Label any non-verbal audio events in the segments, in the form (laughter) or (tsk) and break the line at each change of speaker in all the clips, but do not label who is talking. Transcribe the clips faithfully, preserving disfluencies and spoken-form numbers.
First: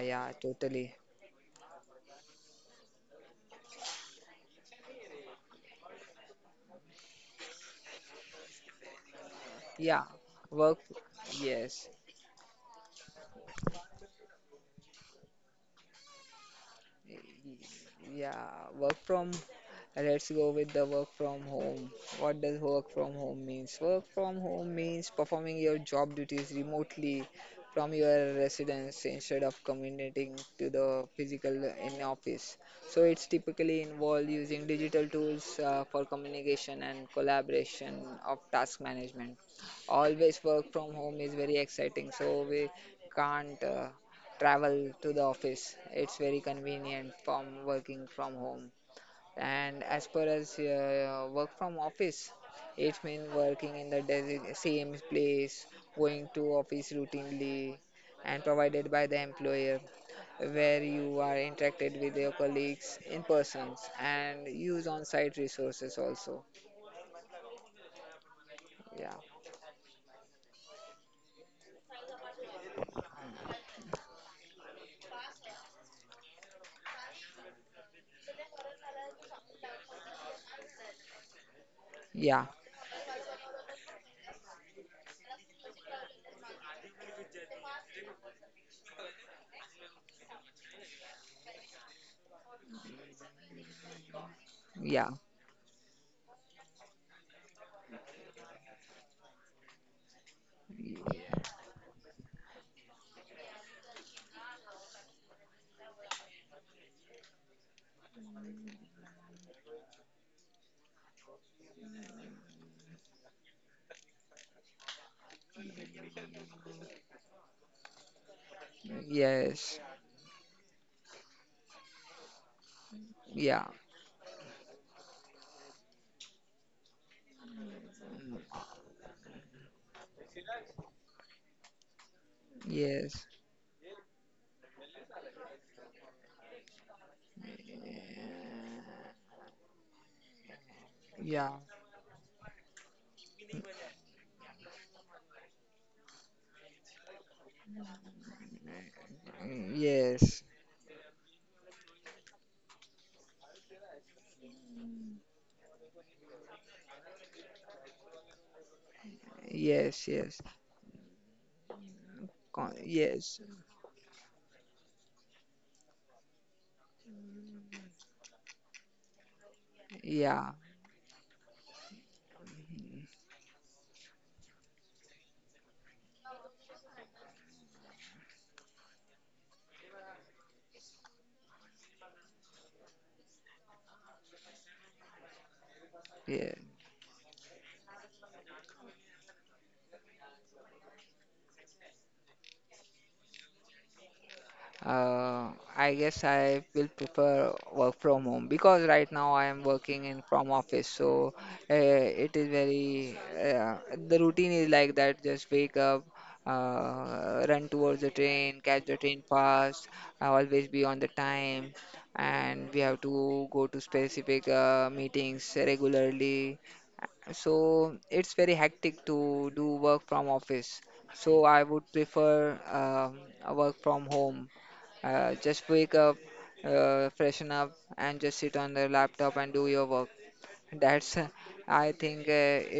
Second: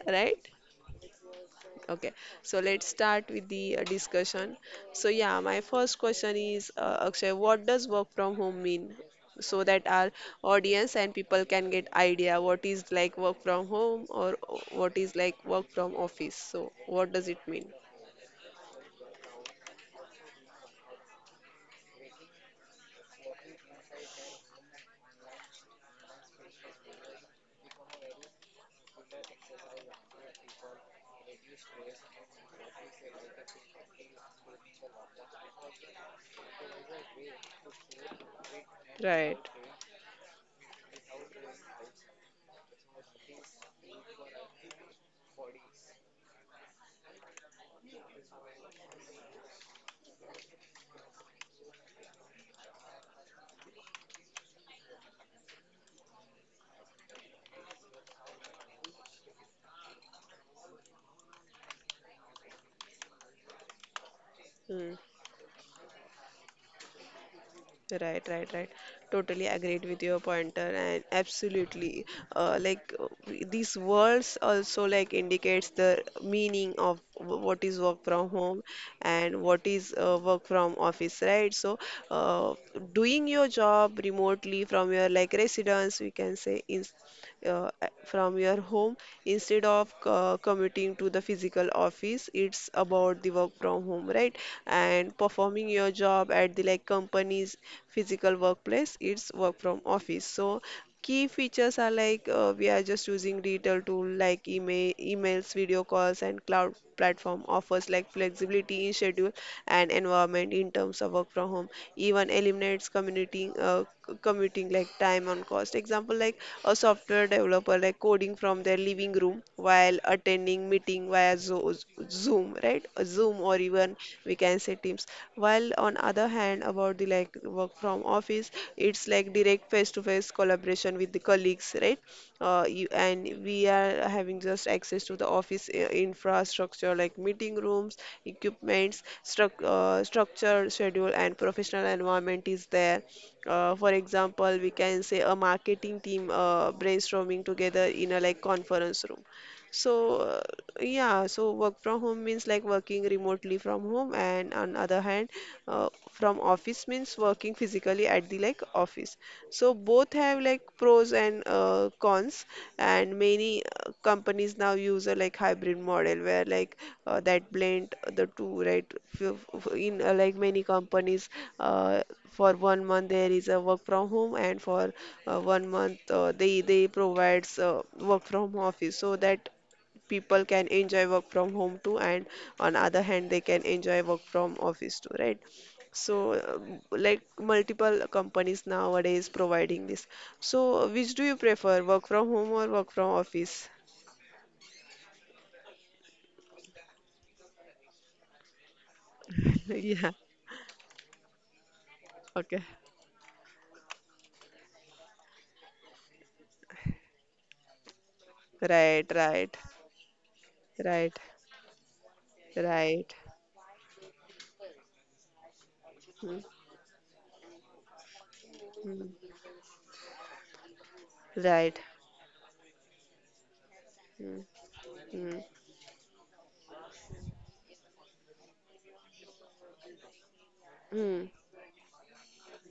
yeah,
right?
totally.
Okay, so let's start with the uh, discussion. So, yeah, my first question is uh, Akshay, what does work from home mean? So that
Yeah.
our
Work.
audience and people
Yes.
can get idea what is like work from home or what is like work from office. So, what does it mean?
Yeah, work from. Let's go with the work from home. What does work from home means? Work from home means performing your job duties remotely from your residence instead of commuting to the physical in office. So it's typically involved using digital tools uh, for communication and collaboration of task management.
Right.
Always work from home is very exciting. So we can't. Uh, travel to the office. It's very convenient from working from home. And as per as uh, work from office, it means working in the desi- same place, going to office routinely, and provided by the employer, where you are interacted with your colleagues in persons and use on-site resources also.
Right, right, right.
Yeah,
Totally agreed with your pointer and absolutely. Uh, like uh, we- these words also like indicates the meaning of w- what is work from home and what is uh, work from office, right? So,
yeah,
uh, doing your job remotely from your like residence, we can say, in uh, a- from your home instead of uh, commuting to the physical office, it's about the work from home, right?
yeah.
And performing your job at the like company's physical workplace, it's work from office. So key features are like uh, we are just using digital tool like email, emails, video calls and cloud platform, offers like flexibility in schedule and environment in terms of work from home, even eliminates commuting uh, c- commuting like time on cost. Example like a software developer like coding from their living room
Yes,
while attending meeting via Zo- zoom, right? Zoom or
yeah,
even we can say teams. While on other hand about the like work from office, it's like direct face to face collaboration with the colleagues, right? uh, you,
yes.
and we are having just access to the office i- infrastructure like meeting rooms, equipments, struc- uh, structure, schedule,
Yeah.
and professional environment is there. Uh, for example, we can say a marketing team uh, brainstorming together in a like conference room.
Mm.
So,
Yes,
uh, yeah, so work from home means like working remotely from home, and on other hand, uh, from office means working physically at the like office. So
yes,
both
yes.
have like pros and uh, cons,
Con-
and
yes,
many uh, companies now use a like hybrid model where like uh, that blend the two, right? F- f- In uh, like
yeah,
many companies, uh, for one
mm,
month there is a work from home, and for uh, one month uh, they they provides uh, work from office, so that people can enjoy work from home too and on other hand they can enjoy work from office too, right? So
yeah.
um, like multiple companies nowadays providing this. So which do you prefer, work from home or work from office?
Uh, I guess I will prefer work from home because right now I am
(laughs)
working
Yeah,
in from office, so uh, it is
okay,
very uh, the routine is like that. Just wake up, uh, run towards the train, catch the
right,
train
right,
fast, uh, always be on the
right,
time, and we have
right.
to go to specific uh, meetings
Hmm,
regularly. So it's very hectic
hmm.
to do work from office. So I would
Right.
prefer um, a work from home,
Hmm,
uh,
hmm,
just wake up, uh, freshen up, and just sit on the laptop and do your work. That's, uh,
hmm.
I think, uh,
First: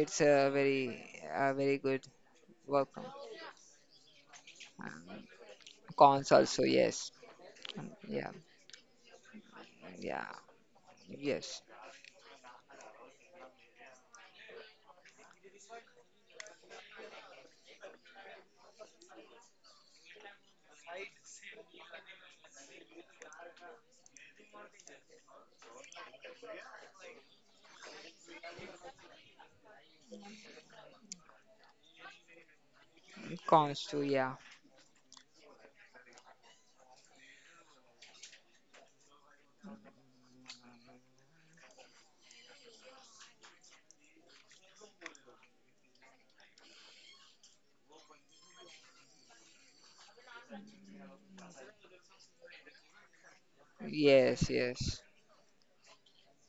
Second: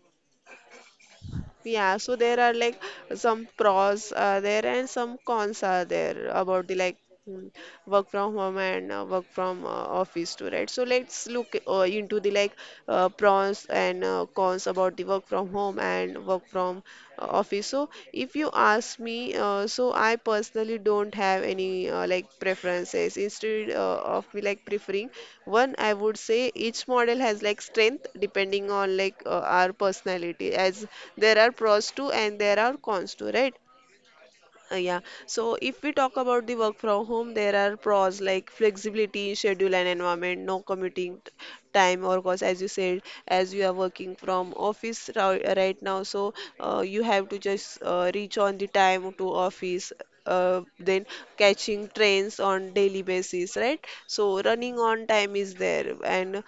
it's a very, a very
Yeah,
good
so there are like
work.
some pros are there and some
Um,
cons are there
Cons also,
about the like
yes.
mm,
Um,
work
Yeah,
from home and uh, work from uh,
yeah,
office too, right? So let's look
yes.
uh, into the like uh, pros and uh, cons about the work from home and work from uh, office coffee. So if you ask me, uh, so I personally don't have any uh, like preferences. Instead uh, of me like preferring one, I would say each model has like strength depending on like uh, our personality, as there are pros to and there are cons to, right?
Cons too, yeah.
Uh, yeah. So if we talk about the work from home, there are pros like flexibility, schedule and environment, no commuting t- time or cost, as you said, as you are working from office ri- right now. So uh, you have to just uh, reach on the time to office. Uh, then catching trains on daily basis, right? So
Yes,
running
yes,
on time is there, and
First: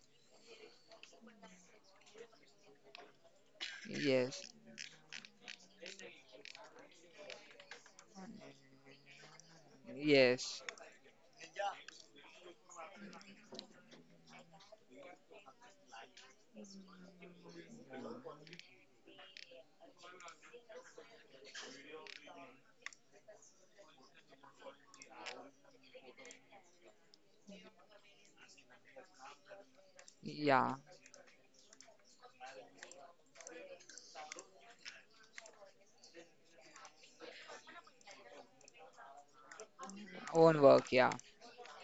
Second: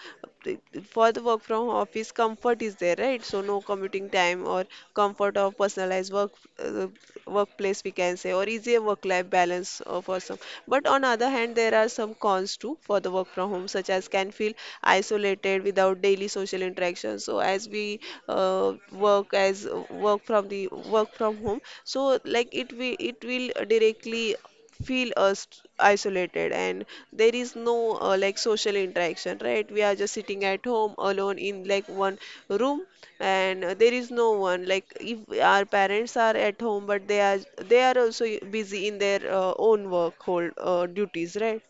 for the work from office comfort is there, right? So no commuting time
yes,
or comfort of personalized work uh, workplace, we can say, or easier work life balance uh, for some.
yes,
But on other hand there are some cons too for the work from home, such as can feel isolated without daily social interaction. So as we uh, work as work from the work from home, so like it we it will directly feel us isolated, and there is no uh, like social interaction, right? We are just sitting
yeah.
at home alone in like one room, and uh, there is no one like if our parents are at home but they are they are also busy in their uh, own work
Own
hold
work,
uh,
yeah,
duties, right?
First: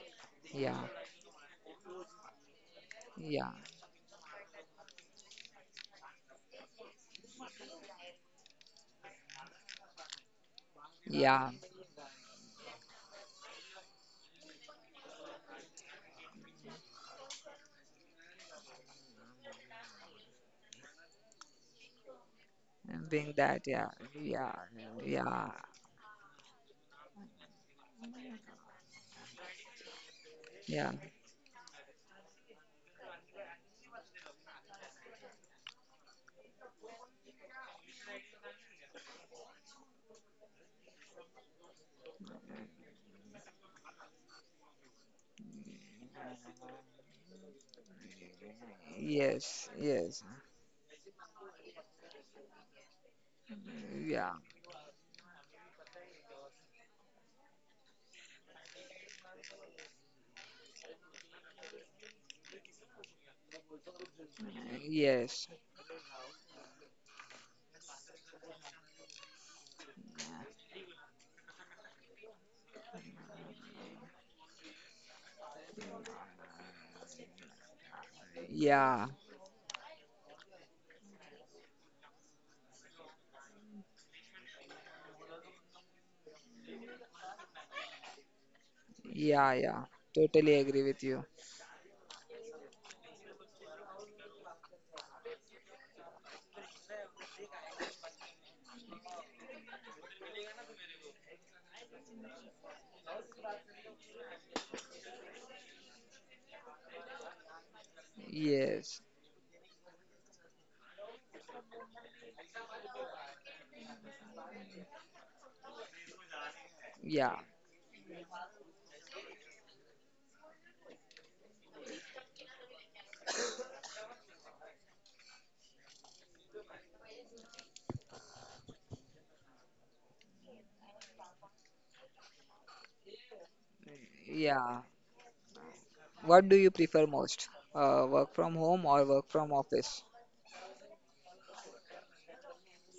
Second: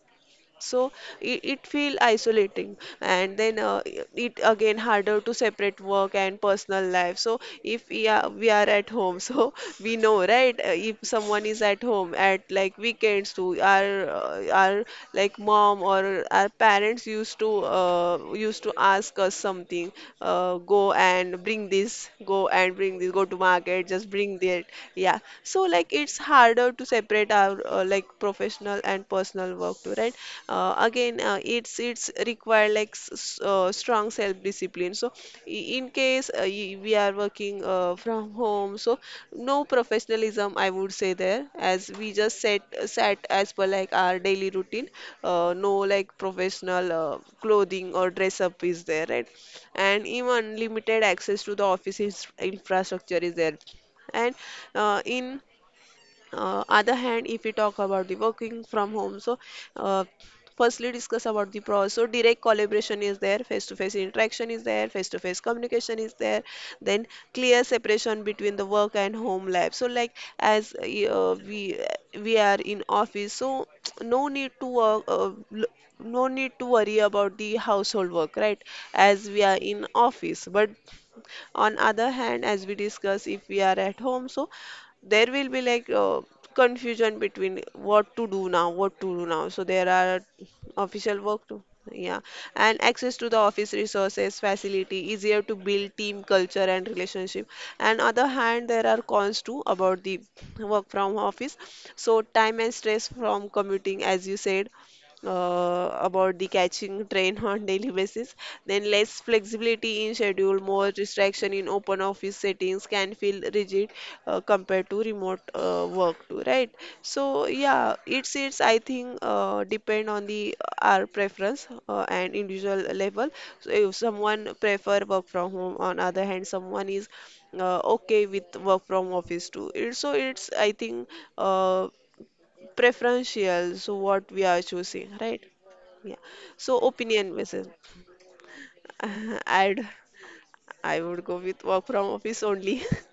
yeah,
So it, it feel isolating, and
yeah,
then uh, i- it again harder to separate work and personal life. So if we are, we are at home, so (laughs) we know, right? Uh, if someone
yeah.
is at home at like weekends too, our uh, our like mom or our parents used to uh, used to ask us something. Uh, go and bring this, go and bring this, go to
Being that,
market,
yeah,
just bring that.
yeah,
Yeah, so
yeah,
like it's harder to separate separate our uh, like professional and personal work too, right? uh,
yeah.
again uh, it's it's require like s- s- uh, strong self discipline. So i- in case uh, y- we are working uh, from home, so no professionalism I would say there, as we just set set as per like our daily routine. Uh, no like professional uh, clothing or dress up is there, right?
Yes,
And
yes.
even limited access to the office is- infrastructure is there. And
Yeah.
uh, in uh, other hand if we talk about the working from home, so uh, firstly discuss about the pros. So direct collaboration is there, face to face interaction is there, face to face
Yes.
communication is there. Then clear separation between the work and home life, so like as uh, we we are in office, so (tsk) no need to work uh, l- no need to worry about the household work, right?
Yeah.
As we are in office, but on other hand as we discuss if we are at home, so there will be like uh, confusion between what to do now, what to do now. So
Yeah.
there
Yeah.
are
Totally agree with
official
you.
work to, yeah, and access to the office resources facility, easier to build team culture and relationship. And other hand there are cons too about the work from office. So time and stress from commuting as you said uh, about the catching train (laughs) on daily basis. Then
Yes.
less flexibility in schedule, more distraction in open office settings, can feel rigid uh, compared to remote uh, work too, right? So
Yeah.
yeah, it's it's I think uh, depend on the uh, our preference uh, and individual level. So if someone prefer work from home, on other hand someone is uh, okay with work from office too it, so it's I think uh, preferential, so what we are
Yeah.
choosing, right? Yeah.
What do
So
you prefer
opinion
most?
basis.
Uh, work from home or work
(laughs)
from
I'd
office?
I would go with work from office only. (laughs)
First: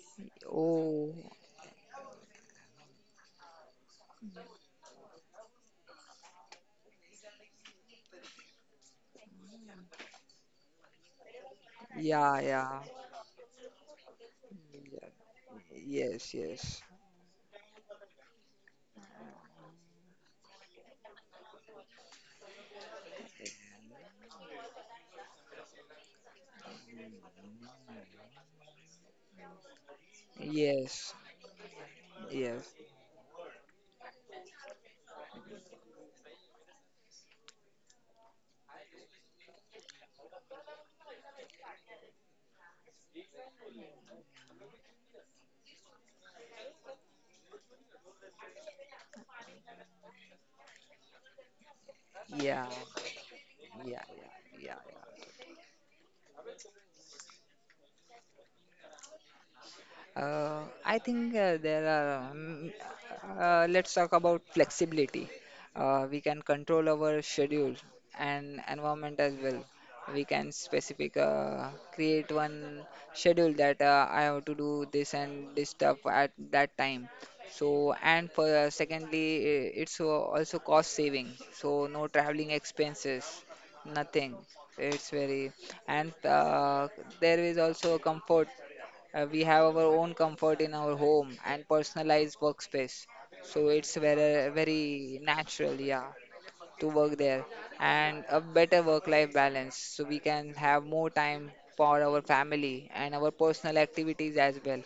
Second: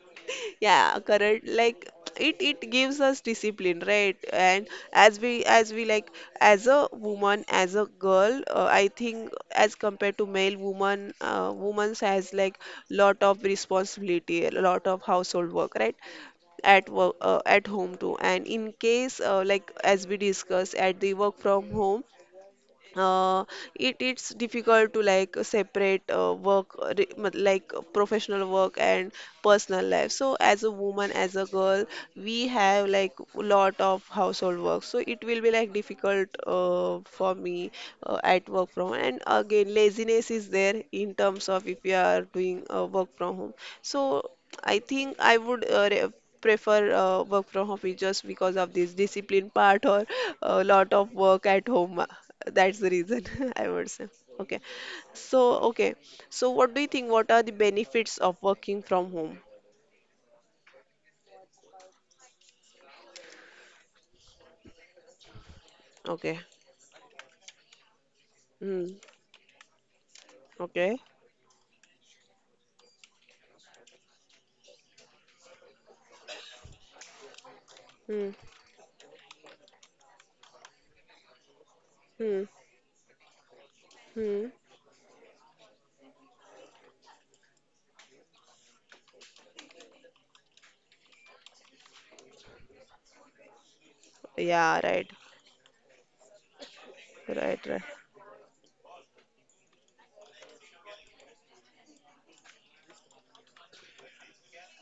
Yeah,
Oh,
correct. Like it it gives us discipline, right? And as we as we like as a woman, as a girl, uh, I think as compared to male woman, uh, woman's has
yeah,
like
yeah.
lot of responsibility, a lot of household work, right?
Yes, yes.
At work uh, at home too. And in case uh, like as we discussed at the work from home, uh, it it's difficult to like separate uh, work uh, re- mat- like uh, professional work and personal life. So as a
Yes,
woman, as a girl, we
yes.
have like lot of household work, so it will be like difficult uh, for me uh, at work from home. And again laziness is there in terms of if you are doing uh, work from home. So I think I would uh, re- prefer uh, work from home just because of this discipline part or a lot of work at home.
Yeah,
That's the reason (laughs) I would
yeah,
say.
yeah,
Okay.
yeah.
So, okay. So, what do you think? What are the benefits of working from home?
Uh, I think uh, there are. Um, uh, let's talk about flexibility. Uh, we can
Okay.
control our schedule and
Hmm.
environment as well. We can
Okay.
specific uh, create one schedule that uh, I have to do this and this stuff at that time. So and
Hmm.
for uh, secondly, i- it's al- also cost saving. So no
Hmm.
traveling expenses, nothing.
Hmm.
It's very, and uh, there is also comfort, uh, we have our own comfort in our home and personalized workspace. So it's very,
Yeah, right.
very natural, yeah, to work there.
Right, right.
And a better work-life balance. So we can have more time for our family and our personal activities as well.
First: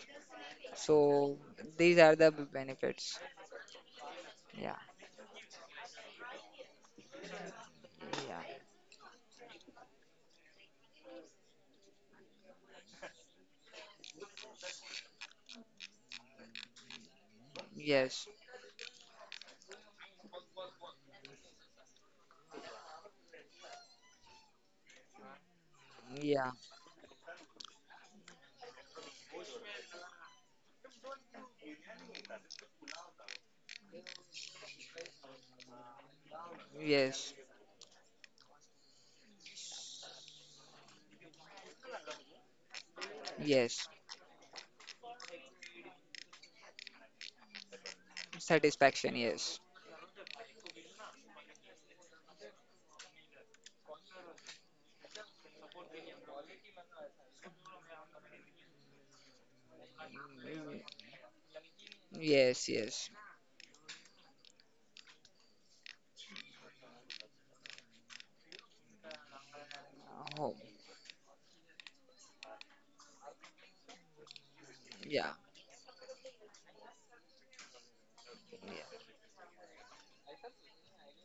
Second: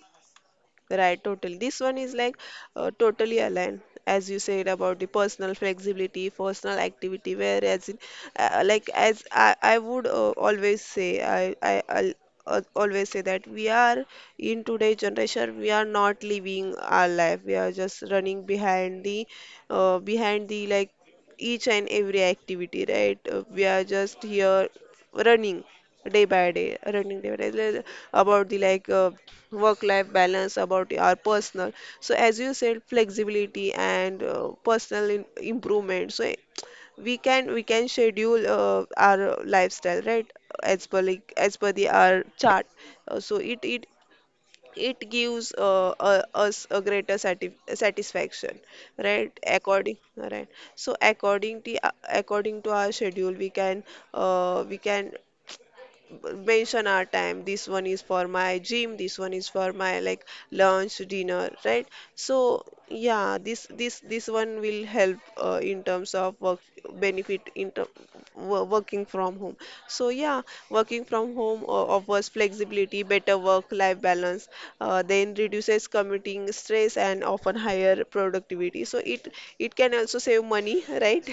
Right,
So
totally. This one
these
is
are the
like uh,
benefits.
totally aligned, as you said
Yeah,
about the personal flexibility, personal activity. Whereas, in,
yeah,
uh, like as I, I would uh, always say, I, I I'll, uh, always say that we are in today's generation, we are not living our life. We are just
yes,
running behind the, uh, behind the like each and every activity, right? Uh, we are just here running day by
yeah,
day running day by day like, about the like uh, work life balance about our personal. So as you said, flexibility and uh, personal in- improvement. So eh, we
yes,
can we can schedule uh, our lifestyle, right? As per like as per the our chart. Uh, so it
yes.
it it gives uh, uh, us a greater satisf- satisfaction,
Satisfaction,
right?
yes.
According right so according to according to our schedule, we can uh, we can mention our time. This one is for my gym, this one is for my like
Mm.
lunch, dinner, right?
Yes,
So
yes.
yeah, this this this one will help uh, in terms of work benefit in ter- wo- working from home. So yeah,
Home,
working from home uh, offers flexibility, better work life balance, uh, then
yeah.
reduces commuting stress and often higher productivity. So it it can also save money (laughs) right.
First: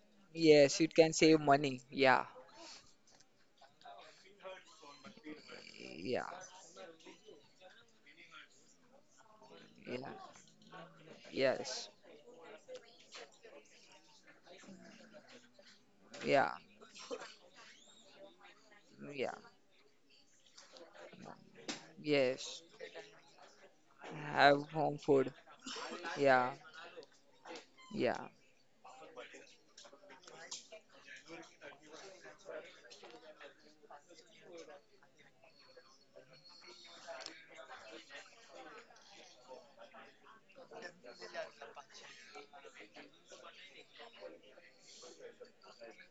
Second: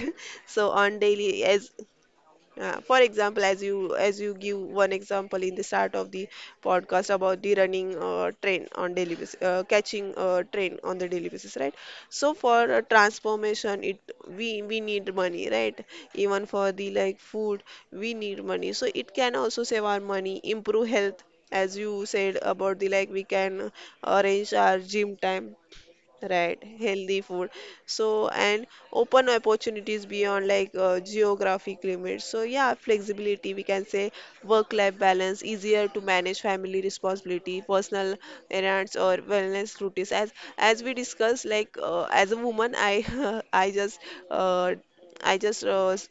So
Yes, it
on
can save
daily, as
money. Yeah.
uh, for example, as you as you give one example in the start of
Yeah.
the podcast about the running uh, train on daily basis, uh,
Yeah.
catching uh, train on the daily basis, right?
Yes.
So for uh, transformation, it we we need money, right?
Yeah.
Even for the like food, we need money. So it
Yeah.
can also save our money, improve health, as you said
Yes.
about the like we can uh, arrange
Have
our
home
gym
food.
time.
Yeah.
Right, healthy food.
Yeah.
So, and open opportunities beyond like uh, geographic limits. So yeah, flexibility, we can say work-life balance, easier to manage family responsibility, personal errands or wellness routines. As as we discussed, like uh, as a woman, I (laughs) I just uh, I just uh, s-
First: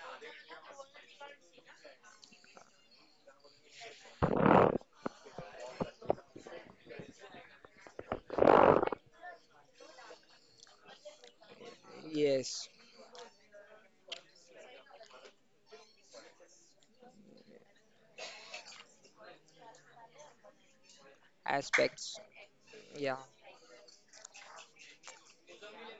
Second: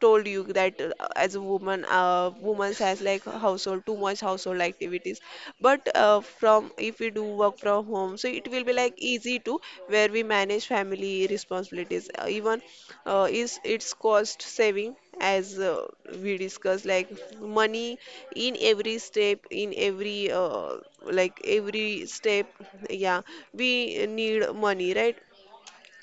told you that uh, as a woman, uh, woman has like household, too much household activities. But uh, from if we do work from home, so it will be like easy to where we manage family responsibilities. Uh, even
Yes.
uh, is its cost saving as uh, we discussed, like money in every step, in every uh, like every
Aspects.
step,
Yeah.
yeah, we need money, right?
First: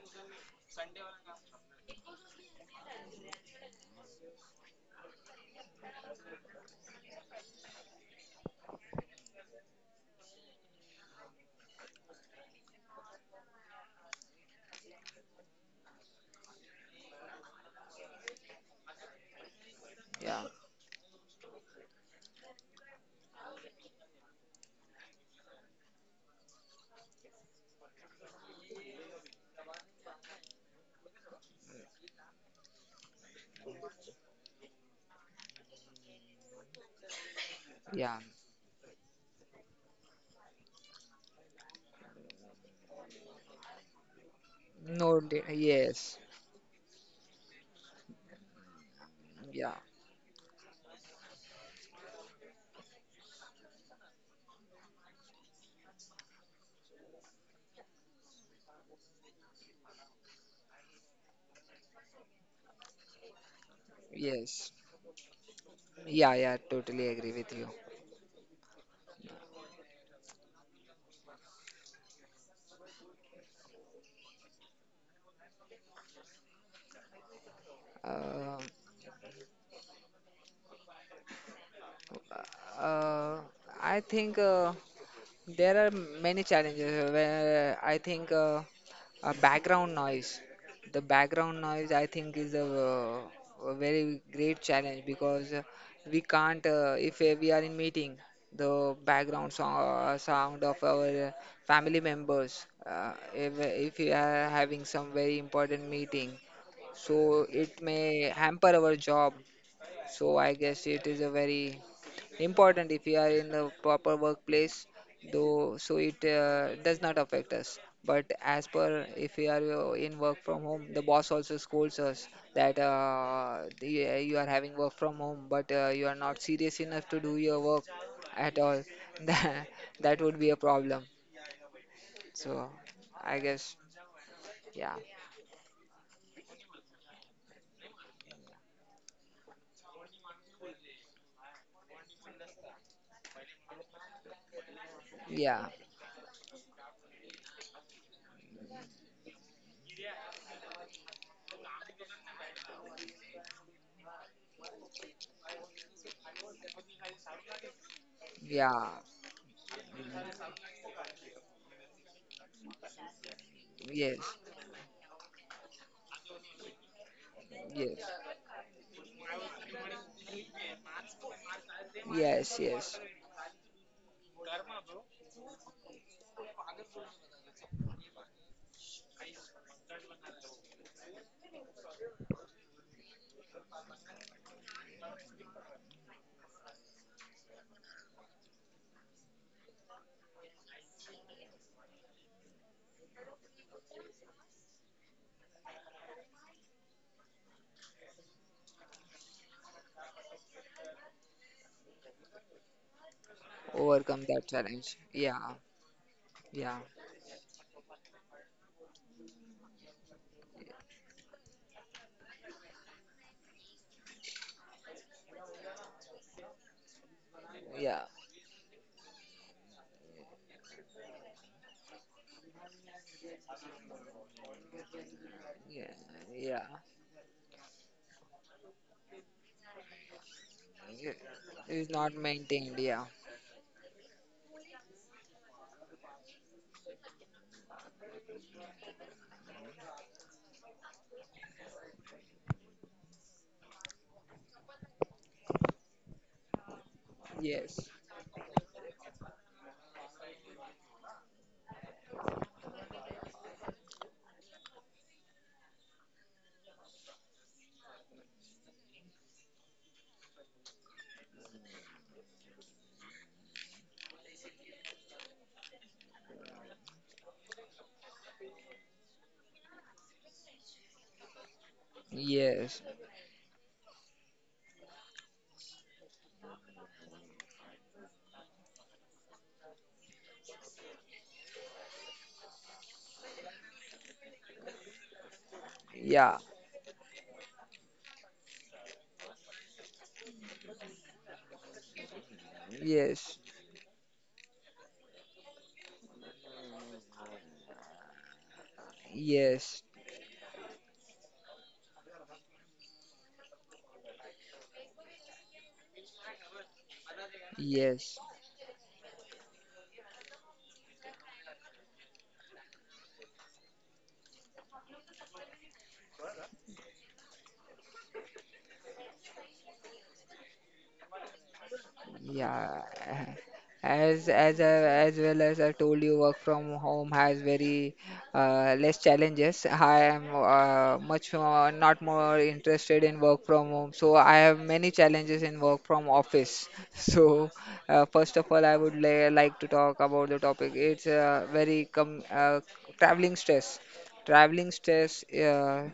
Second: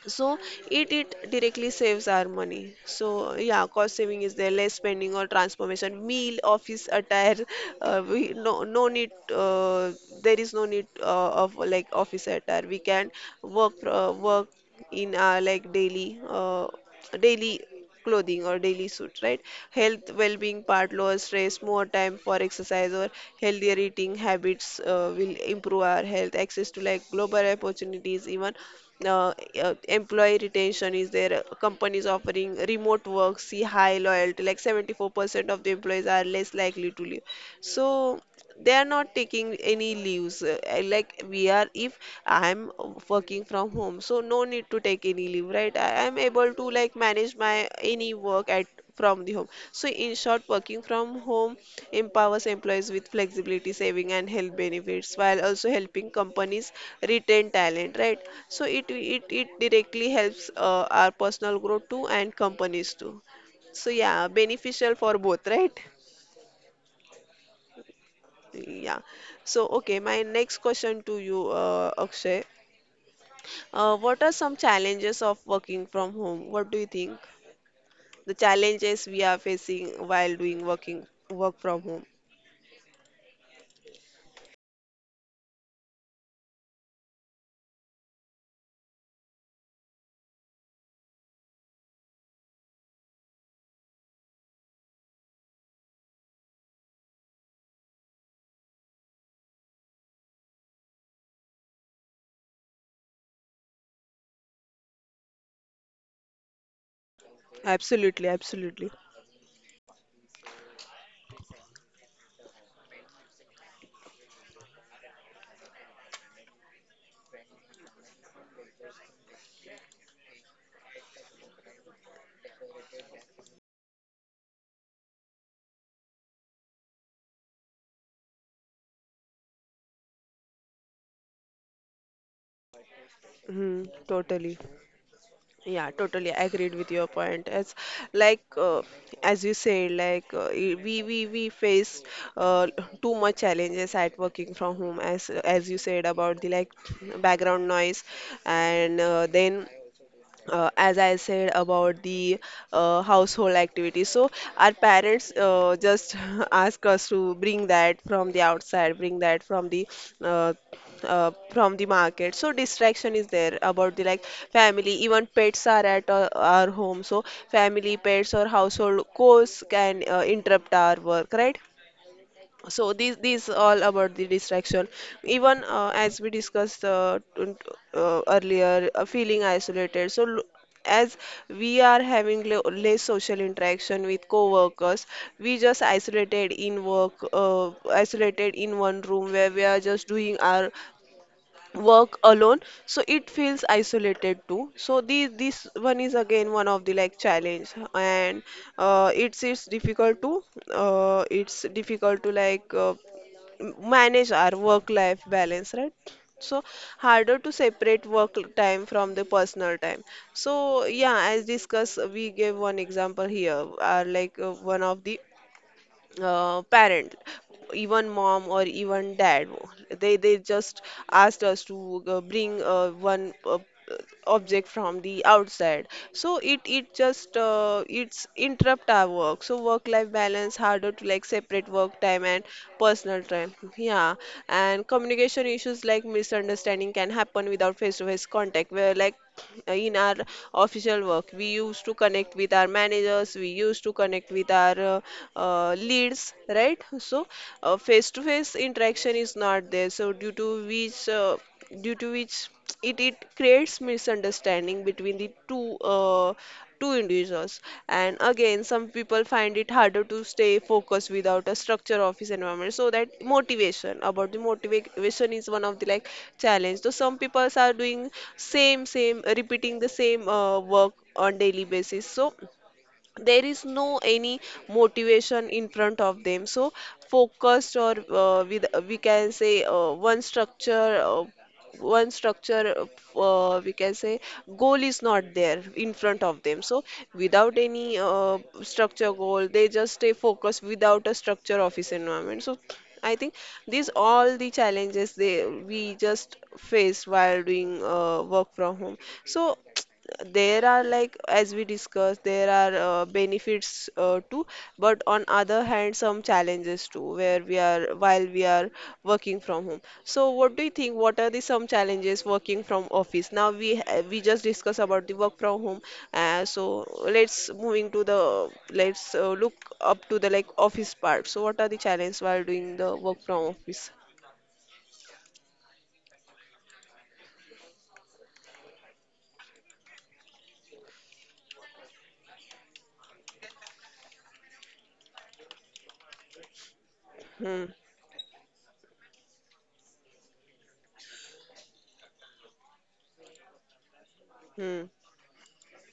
So it it directly saves our money. So yeah, cost saving is there, less spending or transformation, meal, office attire. Uh, we no no need. Uh, there is no need uh, of like office attire. We can work uh, work in our like daily uh, daily clothing or daily suit, right? Health,
Yeah.
well-being part, lower stress, more time for exercise or healthier eating habits uh, will improve our health, access to like global opportunities, even uh, uh, employee retention is there. uh, Companies offering remote work see high loyalty, like seventy-four percent of the employees are less likely to leave.
Yeah.
So they are not taking any leaves. I like we are if I'm working from home, so no need to take
No.
any
di-
leave, right? I
Yes.
am able to like manage my any work at from the home.
Yeah.
So in short, working from home empowers employees with flexibility, saving and health benefits while also helping companies retain talent, right? So it it, it directly helps uh, our personal growth too, and companies too. So yeah,
Yes.
beneficial for both, right?
Yeah. Yeah. Totally agree with you.
Yeah. So okay, my next question to you, uh, Akshay. Uh, what are some challenges of working from home? What do you think? The
Uh,
challenges we are facing while doing working work from home.
uh, I think uh, There are many challenges uh, where I think uh, a background noise, the background noise, I think, is a, uh, a very great challenge, because uh, we can't, uh, if uh, we are in meeting, the background song, uh, sound of our uh, family members, uh, if, if we are having some very important meeting, so it may
Absolutely,
hamper our
absolutely.
job. So I guess it is a very important, if you are in the proper workplace, though, so it uh, does not affect us. But as per if we are uh, in work from home, the boss also scolds us that uh, the, uh, you are having work from home, but uh, you are not serious enough to do your work at all. (laughs) That that would be a problem. So I guess,
Hmm, totally.
yeah,
Yeah, totally agreed with your point. It's like uh, as you said, like uh, i- we we we face uh, too much challenges at working from home, as
yeah,
as you said about the like background noise, and uh, then uh, as I said about the uh, household activities. So our parents uh, just (laughs) ask us to bring that from the
yeah,
outside, bring that from the uh, uh, from the market. So distraction is there about the like
yes,
family. Even pets are at uh, our home. So family,
yes,
pets, or household chores can uh, interrupt our work, right?
yes,
So
yes.
these these all about the distraction. Even uh, as we discussed uh, t- uh, earlier, uh, feeling isolated. So l- as we are having le- less social interaction with co-workers, we just isolated in work uh, isolated in one room where we are just doing our work alone. So it feels isolated too. So this this one is again one of the like challenge, and uh, it's it's difficult to uh, it's difficult to like uh,
Overcome
manage
that
our work
challenge.
life
Yeah,
balance, right? So
yeah,
harder to separate work time from the personal time. So yeah, as discussed, we gave one example here are like uh, one of the uh, parent,
yeah,
even mom or even dad, they they just asked us to uh, bring uh, one uh, object from the
yeah,
outside. So
yeah.
it it just uh, it's interrupt our work. So work life balance, harder to like separate
It
separate
is
work
not
time and
maintained. Yeah,
personal time. Yeah, and communication issues like misunderstanding can happen without face-to-face contact, where like in our official work, we used to connect with our managers, we used to connect with our uh, uh, leads, right? So uh,
yes,
face-to-face interaction is not there. So due to which uh, due to which it, it creates misunderstanding between the two uh, to individuals. And again, some people find it harder to stay focused without a structure office environment. So that motivation, about the motivation is one of the like challenge. So some people are doing same same repeating the same uh, work on daily basis. So
yes,
there is no any motivation in front of them. So focused or uh, with we can say uh, one structure uh, one structure uh, we can say goal is not there in front
yeah,
of them. So without any uh, structure goal, they just stay focused without a structure office environment. So I think
yes,
these all the challenges they we just face while doing uh, work from home. So
yes,
there are like as we discussed, there are uh, benefits uh, too, but on other hand, some challenges too where we are
yes.
while we are working from home. So what do you think, what are the some challenges working from office? Now we ha- we just discussed about the work from home. Uh, so let's moving to the let's uh, look up to the like office part. So what are the challenges while doing
Yeah,
the work from office?
as as I- as well as I told you, work from home has very uh, less challenges. I am uh, much more, not more interested in work from home, so I have many challenges in work from office. (laughs) So,
Hmm,
uh, first of all, I would li like to talk about the topic. It's uh, very com uh, traveling stress. Traveling
hmm,
stress uh,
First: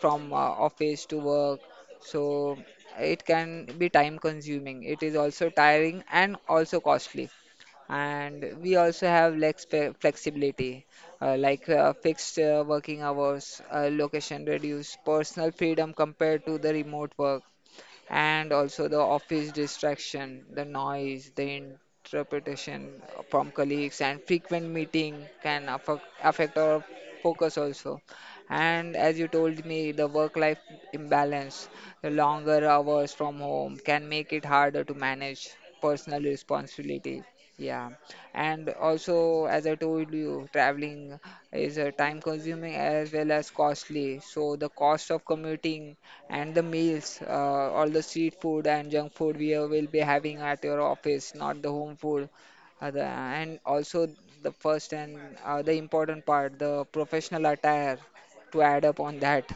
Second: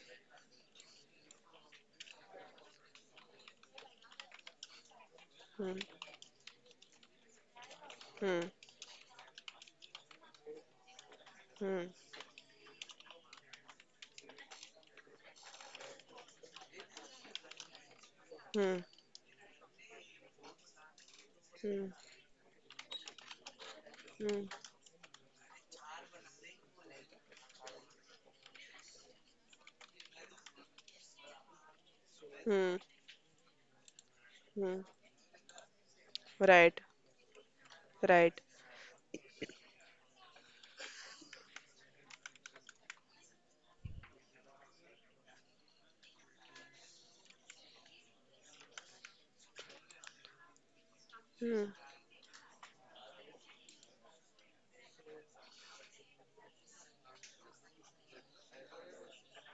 from uh, office to work, so it can be time consuming. It is also
hmm,
tiring and also costly.
hmm,
And we also have less pe- flexibility, uh, like
hmm,
uh, fixed uh, working hours, uh, location reduced, personal freedom compared to the remote work, and
hmm,
also the office distraction, the noise, the
hmm,
interpretation from colleagues, and
hmm,
frequent meeting can affect, affect our focus also. And as you told me, the work-life imbalance, the longer
hmm,
hours from home can make it harder
hmm.
to manage personal
Right,
responsibility. Yeah,
right.
and also as I told you, traveling is uh, time consuming as well as costly, so the cost of commuting and the meals, uh, all the street food and junk food we uh, will be having at your office, not the
Hmm,
home food, uh, the, and also the first and uh, the important part, the professional attire, to add up on that,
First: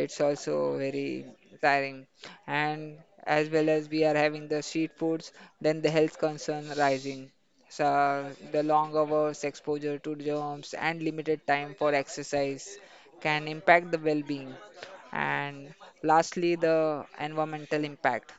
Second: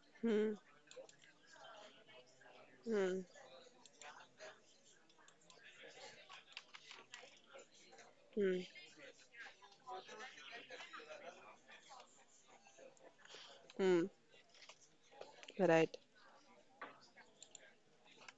it's
hmm,
also very tiring, and
hmm,
as well as we are having the street foods, then the health concern rising, so
hmm,
the long hours, exposure to germs, and limited time for exercise can impact the
hmm.
well-being. And
Right,
lastly, the environmental impact.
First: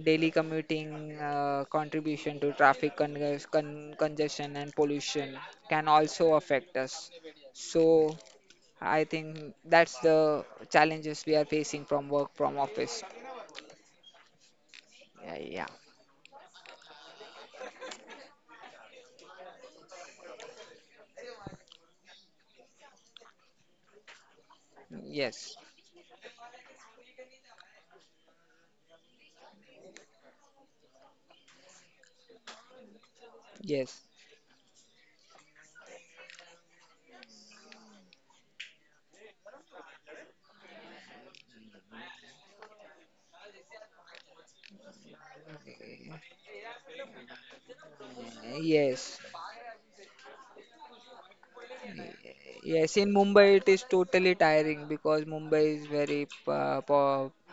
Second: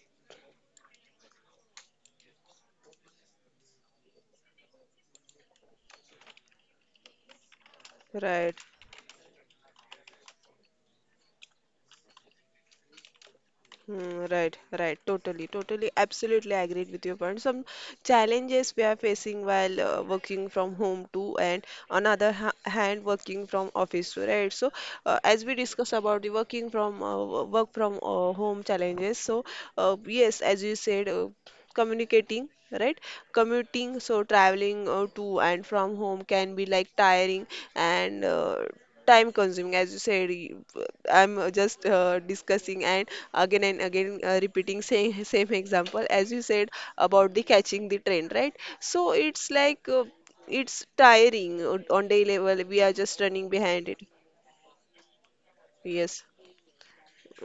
Daily commuting uh, contribution to traffic con- con- congestion and pollution can also affect us. So
right.
I think that's the challenges we are facing from work from office.
Mm, right, right,
Yeah,
totally,
yeah.
totally, absolutely agreed with your point. Some challenges we are facing while uh, working from home too, and on other ha hand, working from office too, right? So, uh, as we
Yes,
discuss about the working from uh, wo- work from uh, home challenges, so uh, yes, as you said, uh, communicating. Right, commuting,
yes,
so traveling uh, to and from home can be like tiring, and uh, time consuming as you said. Y- I'm uh, Just uh, discussing and again and again uh, repeating same same example as you said about the catching the trend, right? So
yes.
it's like uh, it's tiring uh, on day level, we are
Yes, in
just running
Mumbai it is
behind it.
totally tiring because Mumbai is very
Yes,
uh, po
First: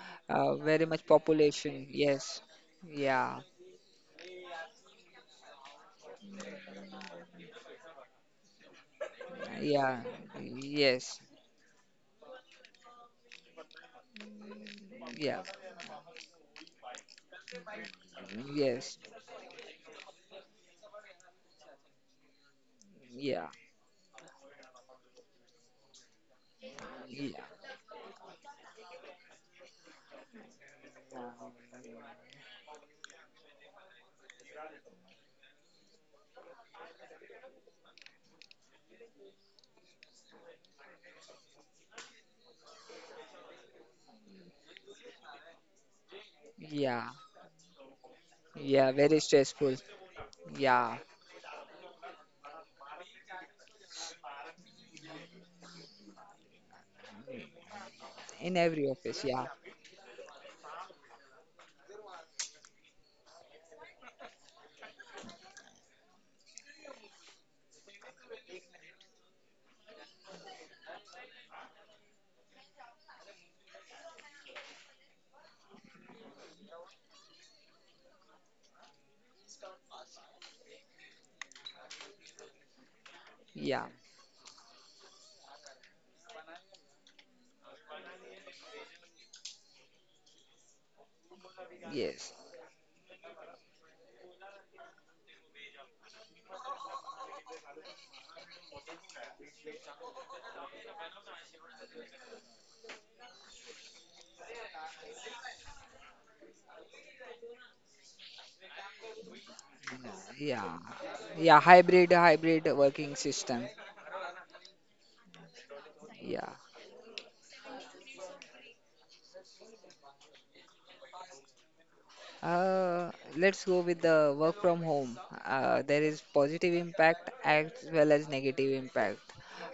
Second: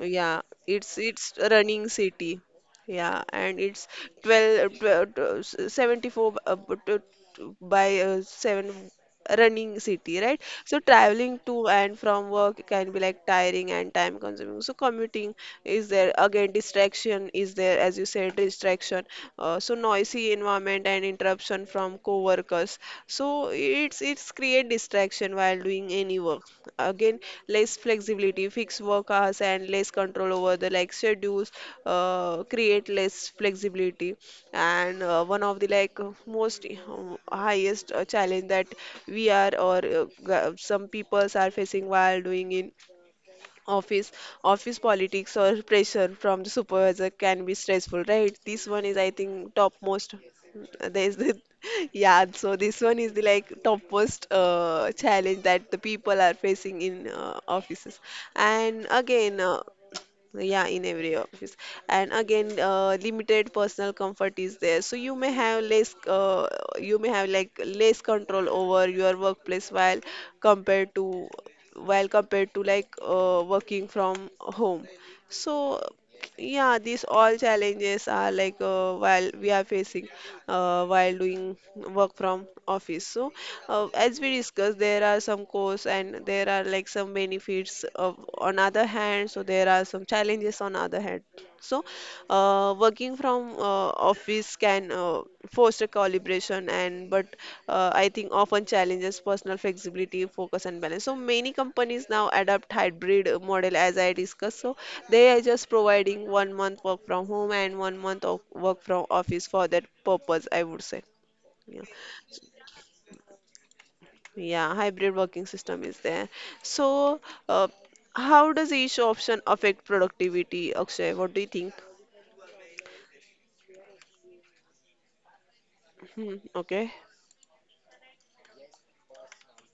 yeah,
uh, very
it's
much
it's a
population.
running
Yes.
city. Yeah,
Yeah.
and it's 12, twelve uh, seventy-four uh, b- t- t- by uh, seven running
Yeah.
city, right? So
Yes.
traveling to and from work can be like tiring and time consuming. So commuting
Yeah.
is there. Again, distraction is there, as you said,
Yes.
distraction? Uh, so noisy environment and interruption from co-workers.
Yeah.
So it's it's create distraction while doing any work. Again,
Yeah.
less flexibility, fixed work hours, and less control over the like schedules uh, create less flexibility. And uh, one of the like most uh, highest uh, challenge that we are or uh, g- some peoples are facing while doing in office office politics or pressure from the supervisor
Yeah.
can be stressful, right? This one is,
Yeah.
I
Very
think,
stressful.
topmost.
Yeah.
There's the (laughs) Yeah, so this one is the like topmost uh, challenge that the people are facing in uh, offices.
In
And
every office.
again
Yeah.
uh, Yeah, in every office. And again, uh, limited personal comfort is there. So you may have less, uh, you may have like less control over your workplace while compared to, while compared to like uh, working from home. So yeah, these all challenges are like uh, while we are facing uh, while doing work from office. So, uh,
Yeah.
as we discussed, there are some cons and there are like some benefits of, on other hand. So there are some challenges on other hand. So,
Yes.
uh, working from uh, office can uh, foster collaboration and but uh, I think often challenges personal flexibility, focus and balance. So many companies now adopt hybrid model, as I discussed. So they are just providing one month work from home and one month of work from office for that purpose, I would
Yeah.
say.
Yeah.
Yeah,
Hybrid hybrid working system.
yeah, hybrid working system is there.
Yeah.
So, uh, how does each option affect productivity, Akshay? What do you think?
Uh, let's go with the work from home. Uh, there is
Hmm,
positive
okay,
impact as well as negative impact.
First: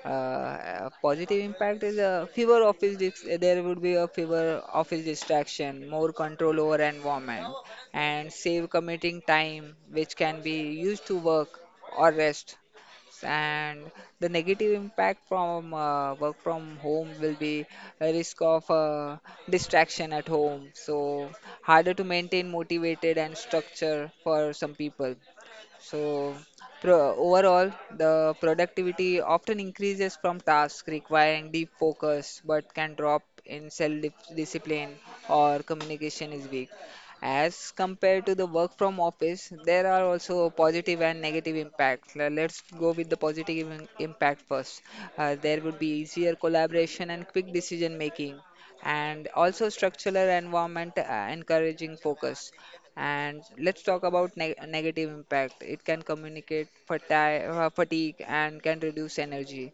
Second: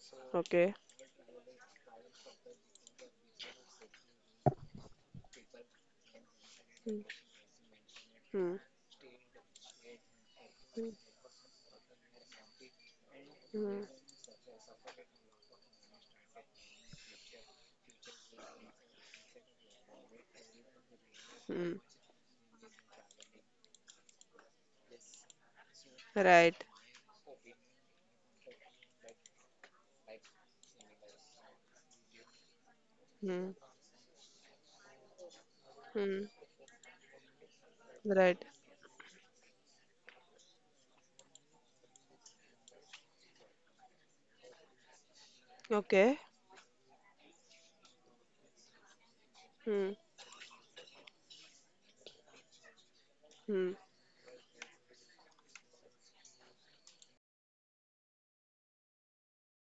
Uh,
okay.
uh, positive impact is a fewer office. Dis There would be a fewer office distraction, more control over
Mm,
environment, and
mm,
save commuting time, which can be
mm,
used to work or rest,
mm,
and the negative impact from uh, work from home will be a risk of uh, distraction at home, so
mm.
harder to maintain motivated and structure for some people. So,
Right.
pro- overall, the productivity often increases from tasks requiring deep focus but can drop
Mm,
in self dis- discipline or
mm,
communication is weak. As compared to
right.
the work from office, there are also positive and negative impacts. Le- Let's go with the positive im- impact first. Uh, there would be
Okay.
easier collaboration and quick decision making, and also
Mm,
structural environment uh, encouraging focus. And
mm.
let's talk about neg negative impact. It can communicate fati- uh, fatigue and can reduce energy.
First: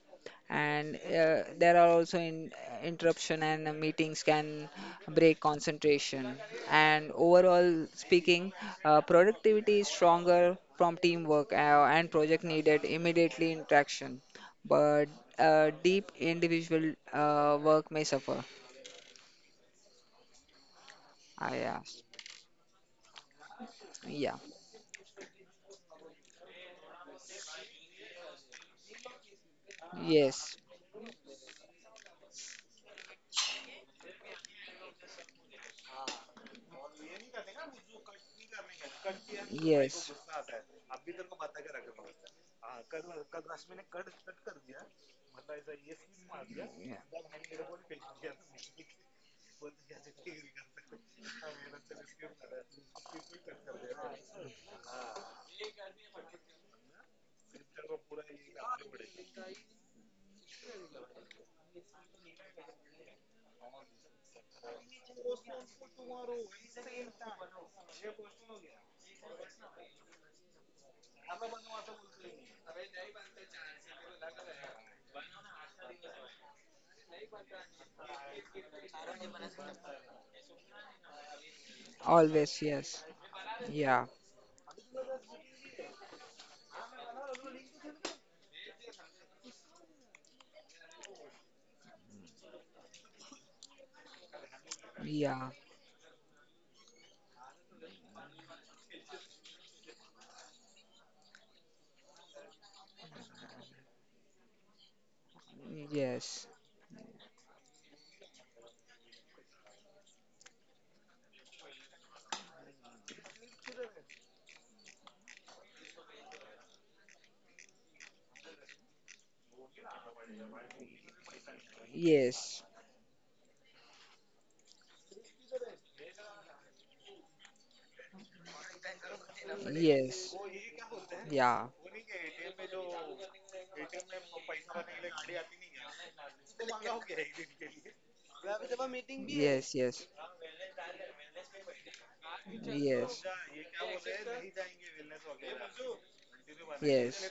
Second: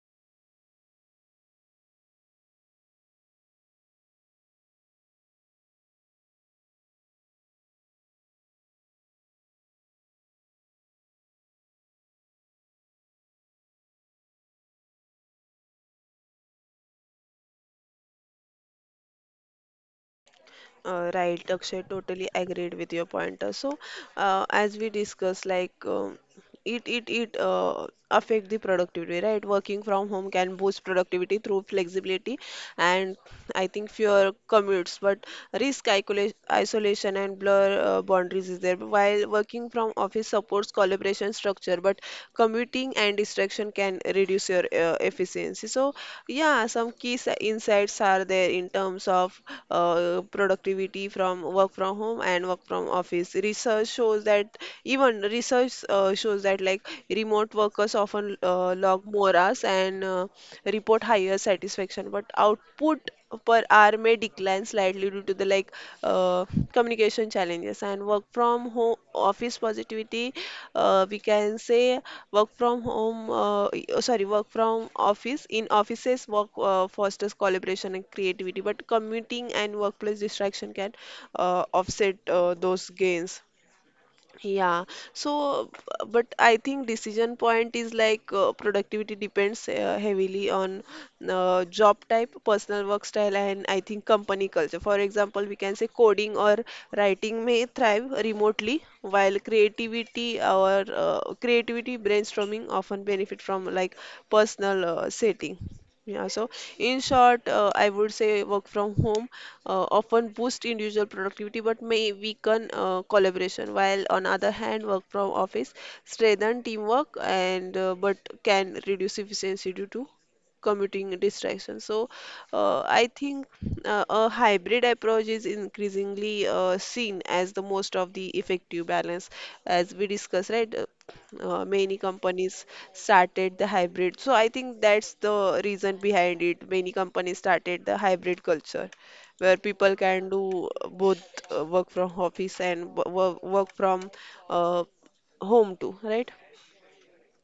And uh, there are also in interruption and uh, meetings can break concentration. And overall speaking, uh, productivity is stronger from teamwork uh, and project needed immediately interaction. But uh, deep individual uh, work may suffer.
Uh, right,
Ah, yeah.
Akshay, totally agreed with your point. Uh, So,
Yeah.
uh, as we discussed, like um, it it it uh, affect the productivity, right? Working from home
Yes.
can boost productivity through flexibility and I think fewer commutes, but risk icola- isolation and blur uh, boundaries is there. While working from
Yes.
office supports collaboration structure structure, but commuting and distraction can reduce your uh, efficiency. So yeah,
Yeah.
some key s- insights are there in terms of uh, productivity from work from home and work from office. Research shows that, even research uh, shows that, like, remote workers often uh, log more hours and uh, report higher satisfaction, but out output per hour may decline slightly due to the, like, uh, communication challenges. And work from home office positivity, uh, we can say, work from home uh, y- uh, sorry, work from office, in offices, work uh, fosters collaboration and creativity, but commuting and workplace distraction can uh, offset uh,
Always,
those
yes.
gains.
Yeah.
Yeah, so uh, but I think decision point is, like, uh, productivity depends uh, heavily on uh, job type, personal work style, and I think company culture. For example, we
Yeah.
can say coding or writing may thrive remotely, while creativity or uh, creativity brainstorming often benefit from, like, personal uh, setting. Yeah,
Yes.
so in short, uh, I would say work from home uh, often boost individual productivity but may weaken uh, collaboration, while on other hand, work from office strengthen teamwork and uh, but can reduce efficiency due to commuting distractions. So
Yes.
uh, I think uh, a hybrid approach is increasingly uh, seen as the most of the effective balance, as we
Yes.
discussed, right? uh,
Yeah.
many companies started the hybrid. So I think that's the reason behind it. Many companies started the hybrid culture where
Yes,
people
yes.
can do uh, both uh, work from office and wo- work from uh, home too, right?
Yes.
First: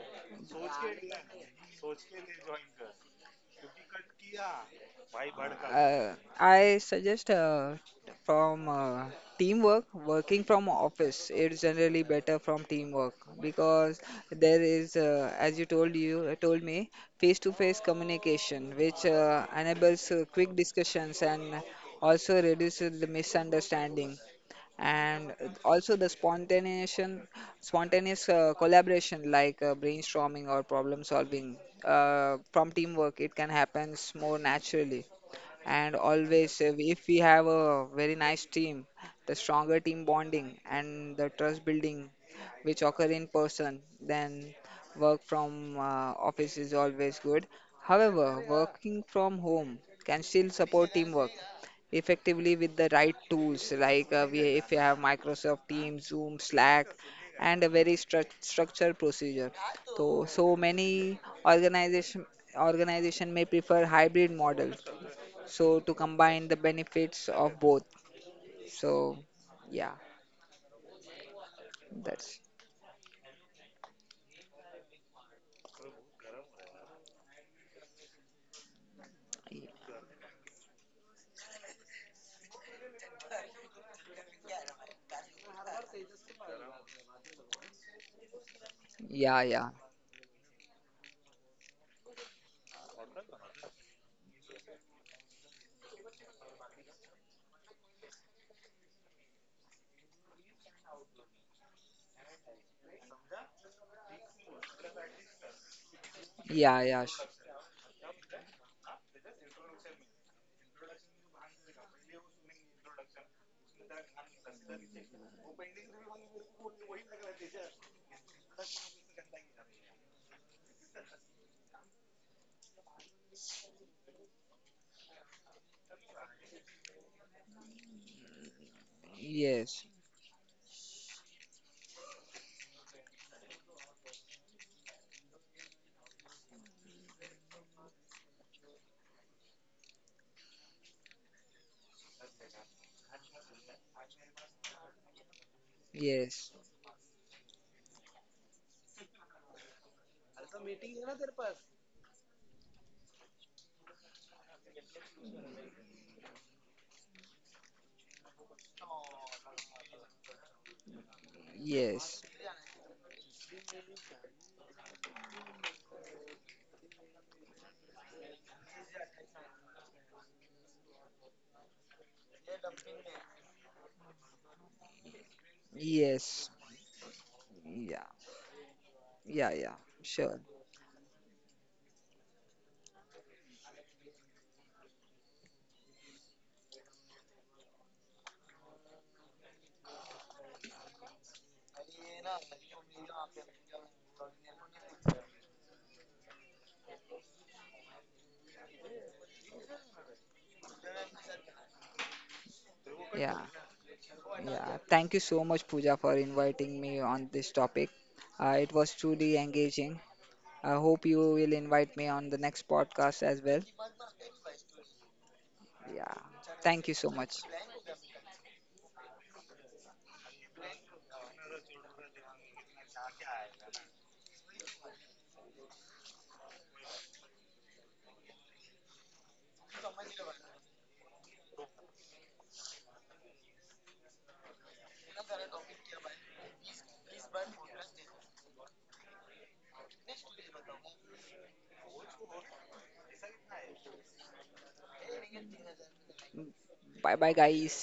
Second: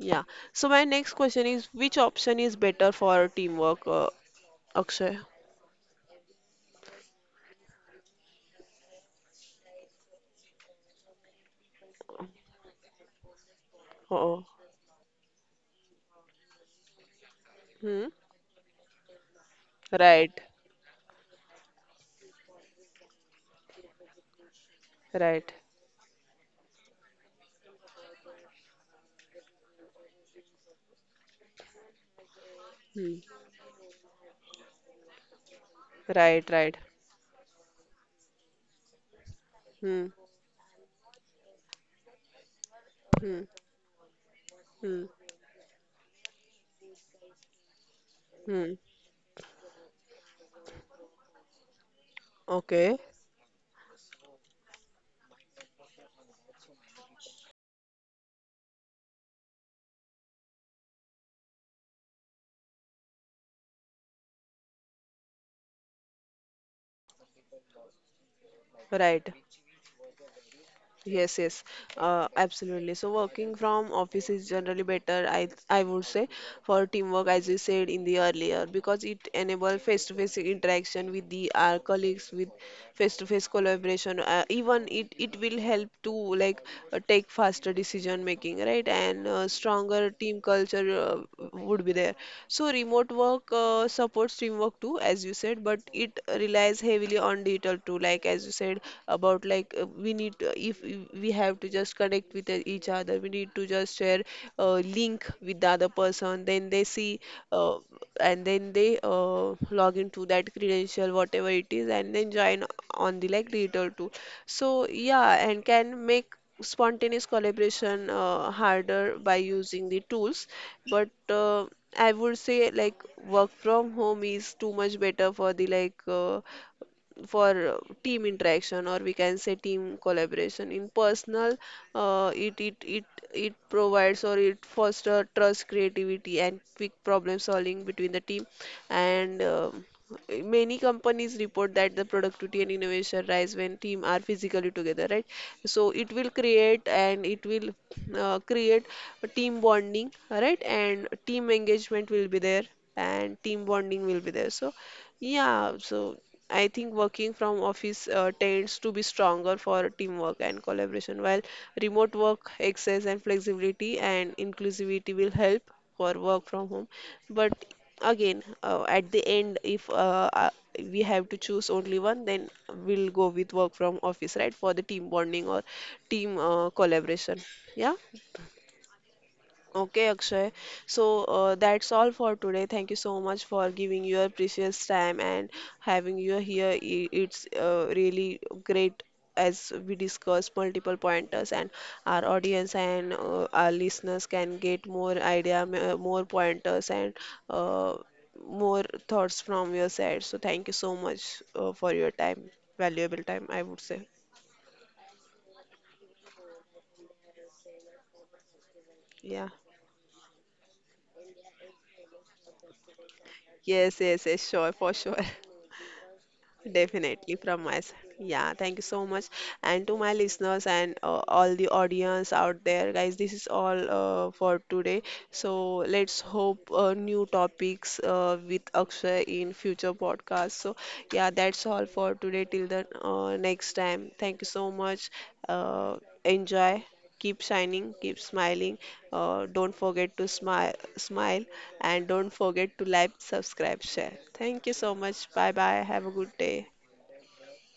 Yeah. So my next question is, which option is better for teamwork, uh, Akshay?
Uh, I suggest, uh, from uh, teamwork, working from office. It's generally better from teamwork, because
Oh, oh.
there is, uh, as you told you uh, told me, face-to-face
Hmm.
communication, which uh, enables uh, quick
Right,
discussions and also reduces the misunderstanding. And
right.
also the spontaneous, spontaneous uh, collaboration, like uh, brainstorming or problem solving uh, from teamwork,
Hmm.
it can happen more naturally, and always,
Right,
uh,
right.
if we have a very nice team, the stronger team
Hmm.
bonding and the trust building which occur in
Hmm.
person, then
Hmm.
work from uh, office is always good. However,
Hmm.
working from home can still support teamwork effectively with the
Okay.
right tools, like uh, we, if you have Microsoft Teams, Zoom, Slack, and a very stru- structured procedure. So so many organization organization may prefer hybrid model, so to combine the benefits of both. So
Right.
yeah,
Yes, yes, uh,
that's
absolutely. So working from office is generally better, I I would say, for teamwork, as you said in the earlier, because it enable face-to-face interaction with the our colleagues, with face-to-face collaboration. Uh, even it it will help to, like, uh, take faster decision making, right?
yeah,
And
yeah,
uh, stronger team culture uh, would be there. So remote work uh, supports teamwork too, as you said, but but it relies heavily on digital too, like, as you said about, like, uh, we need to, if we have to just connect with uh, each other, we need to just share uh, link with the other
yeah,
person,
yeah
then they
sh-
see uh, and then they uh, log into that credential, whatever it is, and then join on the, like, digital tool. So yeah, and can make spontaneous collaboration uh, harder by using the tools, but uh, I would say, like, work from home is too much better for the, like, uh, for uh, team interaction, or we can say
yes,
team collaboration in personal. uh, it it it it provides, or it foster, trust, creativity, and quick problem solving between the team. And um, many companies report that the productivity and innovation rise when team are physically together, right? So it
yes,
will create, and it will uh, create a team bonding, right, and team engagement will be there, and team bonding will be there. So yeah, so I think working from office uh, tends to be stronger for teamwork and collaboration, while remote
yes,
work access and flexibility and inclusivity will help for work from home. But again, uh, at the end, if uh, uh, we have to choose only one, then we'll go with work from office, right, for the team bonding or team
yes,
uh, collaboration. Yeah.
yeah, yeah, yeah,
Okay,
sure,
Akshay. So uh, that's all for today. Thank you so much for giving your precious time and having you here. I- It's uh, really great, as we discuss multiple pointers, and our audience and uh, our listeners can get more idea, m- uh, more pointers and uh, more thoughts from your side. So thank you so much uh, for your time, valuable
yeah,
time, I would say.
yeah, thank you so much, Pooja, for inviting me on this topic. Uh, it was truly
Yeah.
engaging. I hope you will invite me on the next podcast as well.
Yes, yes, yes, sure, for sure. (laughs)
Yeah, thank you so much.
Definitely from my side. Yeah, thank you so much. And to my listeners and uh, all the audience out there, guys, this is all uh, for today. So let's hope uh, new topics uh, with Akshay in future podcasts. So yeah, that's all for today. Till the uh, next time, thank you so much. Uh, Enjoy, keep shining, keep smiling. Uh, don't forget to smile, smile, and don't forget to like, subscribe, share. Thank you so much. Bye bye. Have a good day.
Bye bye, guys.